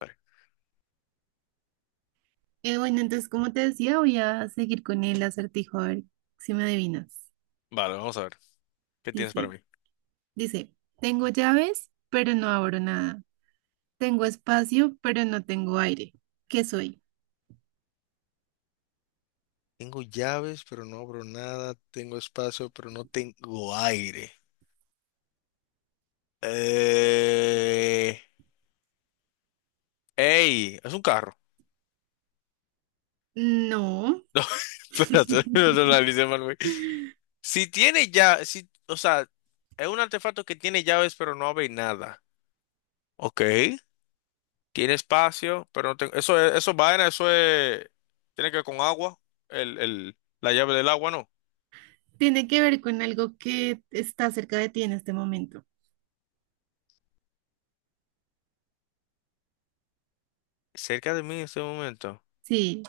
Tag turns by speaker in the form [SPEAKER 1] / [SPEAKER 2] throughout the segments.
[SPEAKER 1] Vale.
[SPEAKER 2] Bueno, entonces, como te decía, voy a seguir con el acertijo, a ver si me adivinas.
[SPEAKER 1] Vale, vamos a ver. ¿Qué tienes para
[SPEAKER 2] Dice,
[SPEAKER 1] mí?
[SPEAKER 2] dice, tengo llaves, pero no abro nada. Tengo espacio, pero no tengo aire. ¿Qué soy?
[SPEAKER 1] Tengo llaves, pero no abro nada. Tengo espacio, pero no tengo aire. Eh... ¡Ey! Es un carro.
[SPEAKER 2] No,
[SPEAKER 1] No, espérate, no lo analicé mal, güey. Si tiene ya, si, o sea, es un artefacto que tiene llaves, pero no abre nada. Ok. Tiene espacio, pero no tengo. Eso es vaina, eso es. Tiene que ver con agua. La llave del agua, ¿no?
[SPEAKER 2] tiene que ver con algo que está cerca de ti en este momento.
[SPEAKER 1] Cerca de mí en este momento.
[SPEAKER 2] Sí,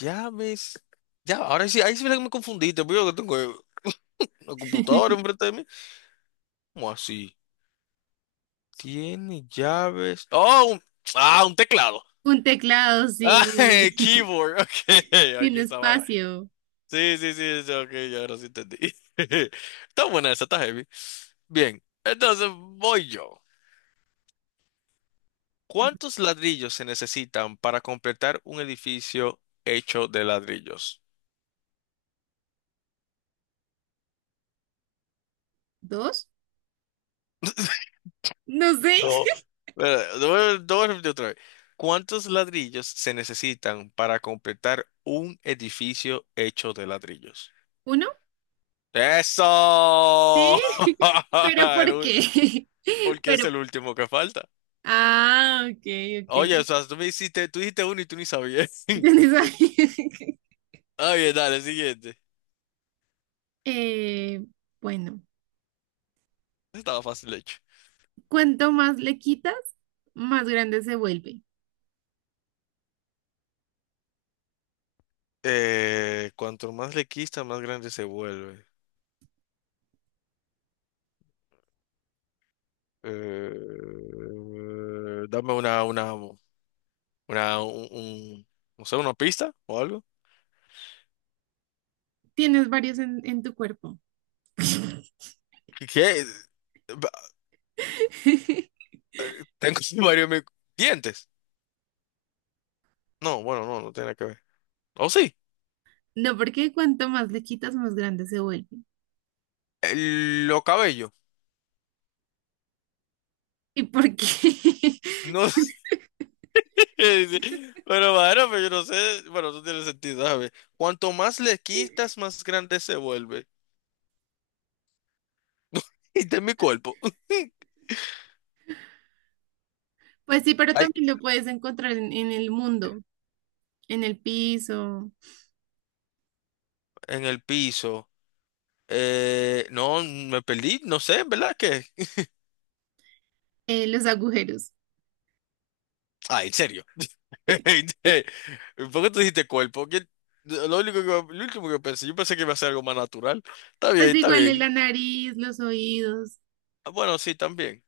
[SPEAKER 1] Ya ves. Ya, ahora sí, ahí sí me confundiste, porque yo que tengo una computadora enfrente de mí. ¿Cómo así? Tiene llaves. Ah, un teclado.
[SPEAKER 2] un teclado,
[SPEAKER 1] Ah,
[SPEAKER 2] sí.
[SPEAKER 1] keyboard. Ok, ahí
[SPEAKER 2] Tiene
[SPEAKER 1] está vaina.
[SPEAKER 2] espacio.
[SPEAKER 1] Sí, sí, sí, sí, ok, ya ahora sí entendí. Está buena esa, está heavy. Bien, entonces voy yo. ¿Cuántos ladrillos se necesitan para completar un edificio hecho de ladrillos?
[SPEAKER 2] ¿Dos? No sé.
[SPEAKER 1] No, lo voy a repetir otra vez. ¿Cuántos ladrillos se necesitan para completar un edificio hecho de ladrillos?
[SPEAKER 2] ¿Uno?
[SPEAKER 1] ¡Eso!
[SPEAKER 2] Sí. ¿Pero
[SPEAKER 1] El
[SPEAKER 2] por
[SPEAKER 1] ul-
[SPEAKER 2] qué?
[SPEAKER 1] Porque es
[SPEAKER 2] Pero,
[SPEAKER 1] el último que falta.
[SPEAKER 2] ah, ok, ok.
[SPEAKER 1] Oye, o sea, tú dijiste uno y tú ni sabías.
[SPEAKER 2] ¿Tienes ahí?
[SPEAKER 1] Ah, bien, dale, siguiente.
[SPEAKER 2] Eh, bueno,
[SPEAKER 1] Estaba fácil hecho.
[SPEAKER 2] cuanto más le quitas, más grande se vuelve.
[SPEAKER 1] Cuanto más le quita, más grande se vuelve. Eh, dame una, un, un- no sé, una pista o algo.
[SPEAKER 2] Tienes varios en tu cuerpo.
[SPEAKER 1] ¿Qué? ¿qué? Ba- Tengo varios mi- dientes. No, bueno, no, no tiene que ver. ¿O sí?
[SPEAKER 2] No, porque cuanto más le quitas, más grande se vuelve.
[SPEAKER 1] Los cabellos.
[SPEAKER 2] ¿Y por qué?
[SPEAKER 1] No sé. Pero bueno, bueno, pero yo no sé. Bueno, eso tiene sentido, ¿sabes? Cuanto más le quitas, más grande se vuelve. Y de mi cuerpo.
[SPEAKER 2] Pues sí, pero
[SPEAKER 1] Ay,
[SPEAKER 2] también lo puedes encontrar en el mundo, en el piso,
[SPEAKER 1] en el piso. No, me perdí. No sé, ¿verdad? ¿Qué?
[SPEAKER 2] en los agujeros.
[SPEAKER 1] Ah, en serio. ¿Por qué tú dijiste cuerpo? Lo único que, lo último que pensé, yo pensé que iba a ser algo más natural. Está bien,
[SPEAKER 2] Pues
[SPEAKER 1] está
[SPEAKER 2] igual en
[SPEAKER 1] bien.
[SPEAKER 2] la nariz, los oídos.
[SPEAKER 1] Ah, bueno, sí, también.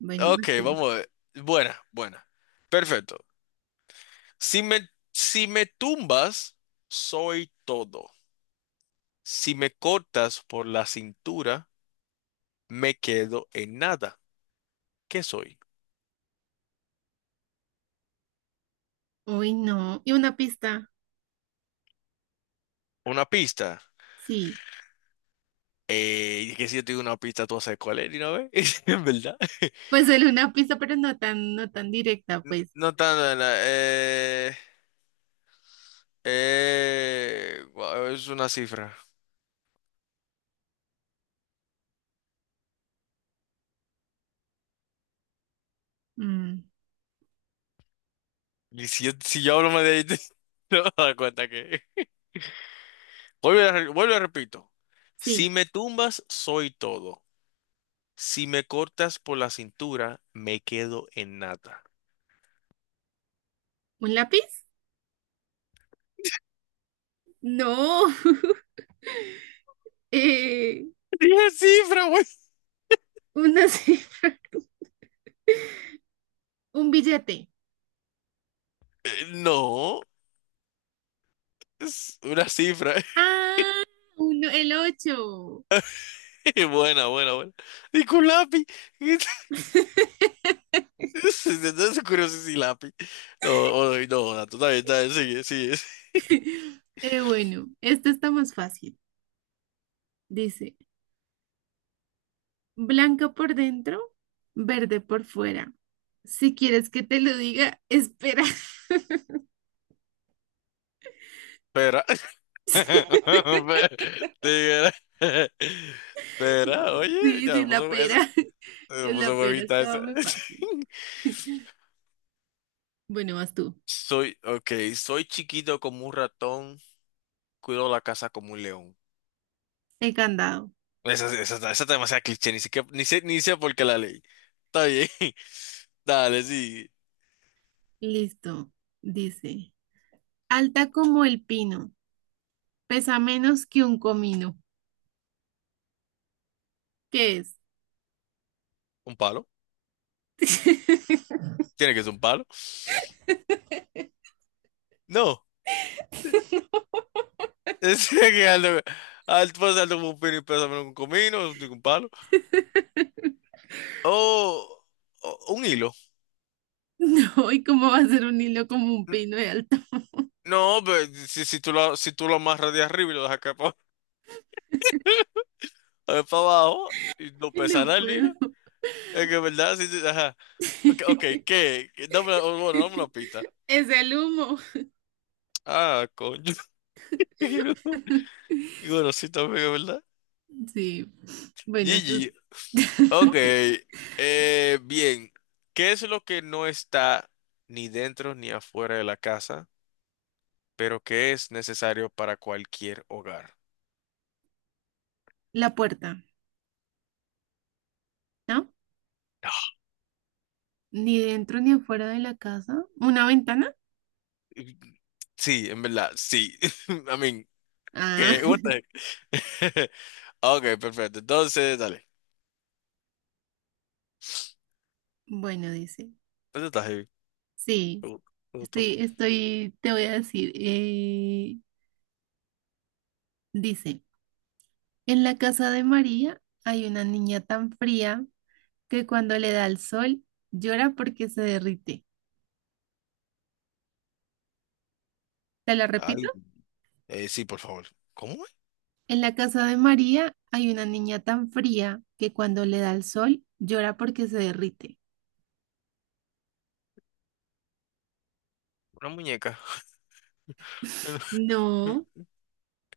[SPEAKER 2] Bueno,
[SPEAKER 1] Ok,
[SPEAKER 2] pues, tú.
[SPEAKER 1] vamos a ver. Buena, buena. Perfecto. Si me tumbas, soy todo. Si me cortas por la cintura, me quedo en nada. ¿Qué soy?
[SPEAKER 2] Uy, no. Y una pista,
[SPEAKER 1] Una pista.
[SPEAKER 2] sí.
[SPEAKER 1] Que si yo te digo una pista, tú sabes cuál es, ¿no ves? ¿En verdad?
[SPEAKER 2] Pues solo una pista, pero no tan directa, pues.
[SPEAKER 1] No tan... no, no, guau, es una cifra.
[SPEAKER 2] Mm,
[SPEAKER 1] Si yo hablo más de ahí, te vas a dar cuenta que... vuelvo y repito.
[SPEAKER 2] sí.
[SPEAKER 1] Si me tumbas, soy todo. Si me cortas por la cintura, me quedo en nada.
[SPEAKER 2] ¿Un lápiz? No. Eh,
[SPEAKER 1] Dije cifra, güey.
[SPEAKER 2] una cifra. Un billete.
[SPEAKER 1] No, es una cifra.
[SPEAKER 2] Ah, uno, el ocho.
[SPEAKER 1] Buena, buena, buena. Y con lápiz. Entonces, curioso si lápiz. No, no, no, no, tú también, está bien, sigue, sigue.
[SPEAKER 2] Bueno, esto está más fácil. Dice, blanca por dentro, verde por fuera. Si quieres que te lo diga, espera.
[SPEAKER 1] Espera. Te Espera, oye,
[SPEAKER 2] Sí,
[SPEAKER 1] ya
[SPEAKER 2] sí,
[SPEAKER 1] me
[SPEAKER 2] la
[SPEAKER 1] puso,
[SPEAKER 2] pera.
[SPEAKER 1] me
[SPEAKER 2] Es la
[SPEAKER 1] puso
[SPEAKER 2] pera,
[SPEAKER 1] huevita
[SPEAKER 2] estaba
[SPEAKER 1] esa.
[SPEAKER 2] muy fácil. Bueno, vas tú.
[SPEAKER 1] Soy chiquito como un ratón, cuido la casa como un león.
[SPEAKER 2] El candado.
[SPEAKER 1] Esa está demasiado cliché, ni siquiera, ni sé, ni sé por qué la leí. Está bien. Dale, sí.
[SPEAKER 2] Listo. Dice, alta como el pino, pesa menos que un comino. ¿Qué es?
[SPEAKER 1] ¿Un palo? ¿Tiene que ser un palo? No. Es que alto, alto, pues, alto como un pino y pésame un comino, un palo. O, o un hilo.
[SPEAKER 2] No, ¿y cómo va a ser un hilo como un pino de alto?
[SPEAKER 1] No, pero si, si tú lo amarras de arriba y lo dejas acá para, abajo y no
[SPEAKER 2] No
[SPEAKER 1] pesa nada el
[SPEAKER 2] puedo.
[SPEAKER 1] hilo, es que verdad, sí, sí, ajá. Ok, okay, ¿qué? ¿Qué? Dame una pista.
[SPEAKER 2] Es el humo.
[SPEAKER 1] Ah, coño. Y bueno, sí, también es verdad.
[SPEAKER 2] Sí. Bueno, entonces,
[SPEAKER 1] Gigi, ok. Bien, ¿qué es lo que no está ni dentro ni afuera de la casa, pero que es necesario para cualquier hogar?
[SPEAKER 2] la puerta, ¿no? Ni dentro ni afuera de la casa. ¿Una ventana?
[SPEAKER 1] Y- Sí, en verdad, sí. I mean,
[SPEAKER 2] Ah,
[SPEAKER 1] ¿qué? What the heck? Ok, perfecto. Entonces, dale.
[SPEAKER 2] bueno, dice.
[SPEAKER 1] ¿Dónde estás, Javi?
[SPEAKER 2] Sí,
[SPEAKER 1] Pregun- Preguntó.
[SPEAKER 2] estoy, estoy, te voy a decir. Dice, en la casa de María hay una niña tan fría que cuando le da el sol llora porque se derrite. ¿Te lo repito?
[SPEAKER 1] Ay, sí, por favor. ¿Cómo es?
[SPEAKER 2] En la casa de María hay una niña tan fría que cuando le da el sol llora porque se derrite.
[SPEAKER 1] Una muñeca.
[SPEAKER 2] No,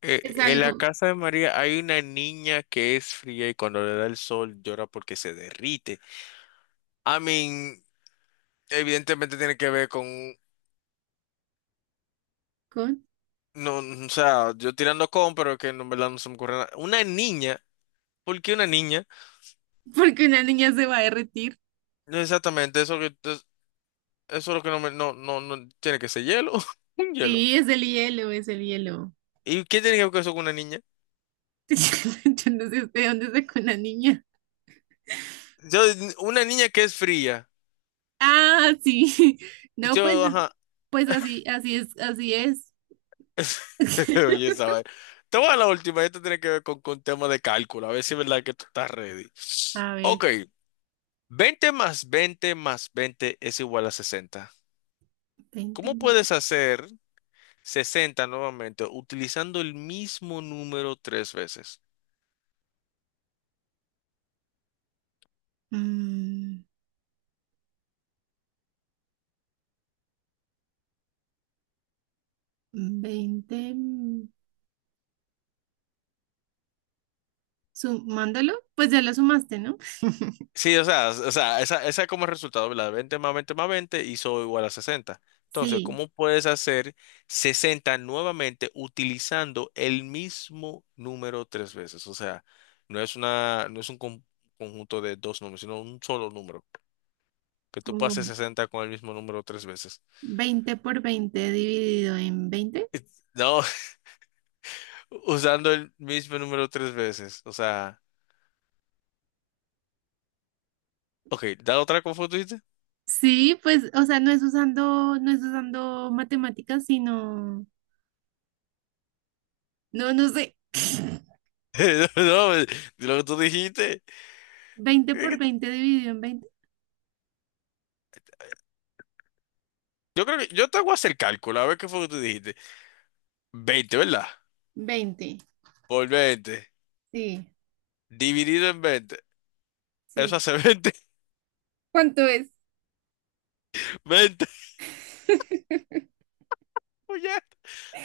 [SPEAKER 1] Eh,
[SPEAKER 2] es
[SPEAKER 1] en la
[SPEAKER 2] algo
[SPEAKER 1] casa de María hay una niña que es fría y cuando le da el sol llora porque se derrite. I mean, evidentemente tiene que ver con,
[SPEAKER 2] con.
[SPEAKER 1] no, o sea, yo tirando con, pero que no, en verdad no se me ocurre nada. Una niña, ¿por qué una niña?
[SPEAKER 2] Porque una niña se va a derretir.
[SPEAKER 1] No exactamente, eso es lo que no me, no, no, no tiene que ser hielo, un hielo.
[SPEAKER 2] Sí, es el hielo, es el hielo.
[SPEAKER 1] ¿Y qué tiene que ver eso con una niña?
[SPEAKER 2] Yo no sé de dónde sacó una niña.
[SPEAKER 1] Yo, una niña que es fría.
[SPEAKER 2] Ah, sí.
[SPEAKER 1] Y
[SPEAKER 2] No, pues,
[SPEAKER 1] yo, ajá.
[SPEAKER 2] pues así, así es, así es.
[SPEAKER 1] Oye, esa vaina. Te voy a la última, esto tiene que ver con tema de cálculo, a ver si es verdad que tú estás ready.
[SPEAKER 2] A ver,
[SPEAKER 1] Ok, 20 más 20 más 20 es igual a 60.
[SPEAKER 2] 20,
[SPEAKER 1] ¿Cómo puedes hacer 60 nuevamente utilizando el mismo número tres veces?
[SPEAKER 2] mm, 20. Sumándolo, pues ya lo sumaste, ¿no?
[SPEAKER 1] Sí, o sea, esa como resultado, ¿verdad? 20 más 20, más 20 hizo igual a 60. Entonces,
[SPEAKER 2] Sí,
[SPEAKER 1] ¿cómo puedes hacer 60 nuevamente utilizando el mismo número tres veces? O sea, no es un conjunto de dos números, sino un solo número. Que tú pases
[SPEAKER 2] como
[SPEAKER 1] 60 con el mismo número tres veces.
[SPEAKER 2] 20 por 20 dividido en 20.
[SPEAKER 1] Eh, No, usando el mismo número tres veces. O sea, ok, da otra como tú dijiste.
[SPEAKER 2] Sí, pues, o sea, no es usando matemáticas, sino, no, no sé.
[SPEAKER 1] No, lo que tú dijiste.
[SPEAKER 2] Veinte por 20 dividido en veinte,
[SPEAKER 1] Yo creo que yo te hago hacer el cálculo, a ver qué fue lo que tú dijiste. 20, ¿verdad?
[SPEAKER 2] veinte.
[SPEAKER 1] Por 20
[SPEAKER 2] Sí,
[SPEAKER 1] dividido en 20. Eso
[SPEAKER 2] sí.
[SPEAKER 1] hace 20,
[SPEAKER 2] ¿Cuánto es?
[SPEAKER 1] 20. Oye,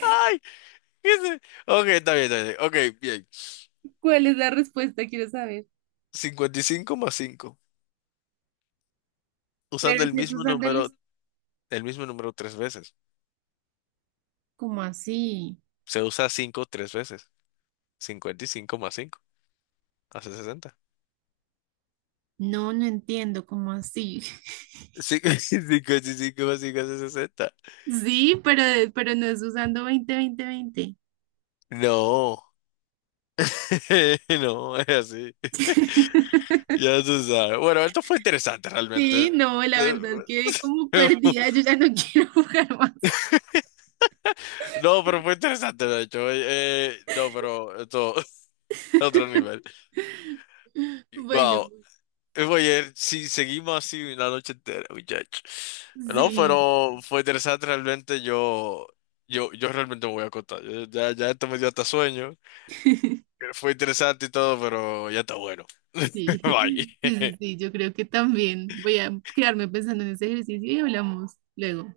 [SPEAKER 1] ay, qué sé. Ok, está bien, está bien. Ok, bien.
[SPEAKER 2] ¿Cuál es la respuesta? Quiero saber.
[SPEAKER 1] 55 más 5,
[SPEAKER 2] Pero
[SPEAKER 1] usando
[SPEAKER 2] si es usándolos,
[SPEAKER 1] el mismo número tres veces.
[SPEAKER 2] como así?
[SPEAKER 1] Se usa cinco tres veces. 55 más 5 hace 60.
[SPEAKER 2] No, no entiendo, ¿cómo así?
[SPEAKER 1] Sí, 55 más 5 hace 60.
[SPEAKER 2] Sí, pero no es usando veinte, veinte, veinte.
[SPEAKER 1] No, no, es así. Ya se sabe. Bueno, esto fue interesante realmente.
[SPEAKER 2] Sí, no, la
[SPEAKER 1] Eh,
[SPEAKER 2] verdad quedé como perdida, yo ya no quiero jugar más.
[SPEAKER 1] no, pero fue interesante, de hecho. No, pero esto otro nivel.
[SPEAKER 2] Bueno,
[SPEAKER 1] Wow. Oye, si seguimos así una noche entera, muchacho. No,
[SPEAKER 2] sí,
[SPEAKER 1] pero fue interesante realmente. Yo realmente me voy a contar. Ya, ya esto me dio hasta sueño.
[SPEAKER 2] sí,
[SPEAKER 1] Fue interesante y todo, pero ya está bueno.
[SPEAKER 2] sí, sí,
[SPEAKER 1] Bye.
[SPEAKER 2] sí, yo creo que también voy a quedarme pensando en ese ejercicio y hablamos luego.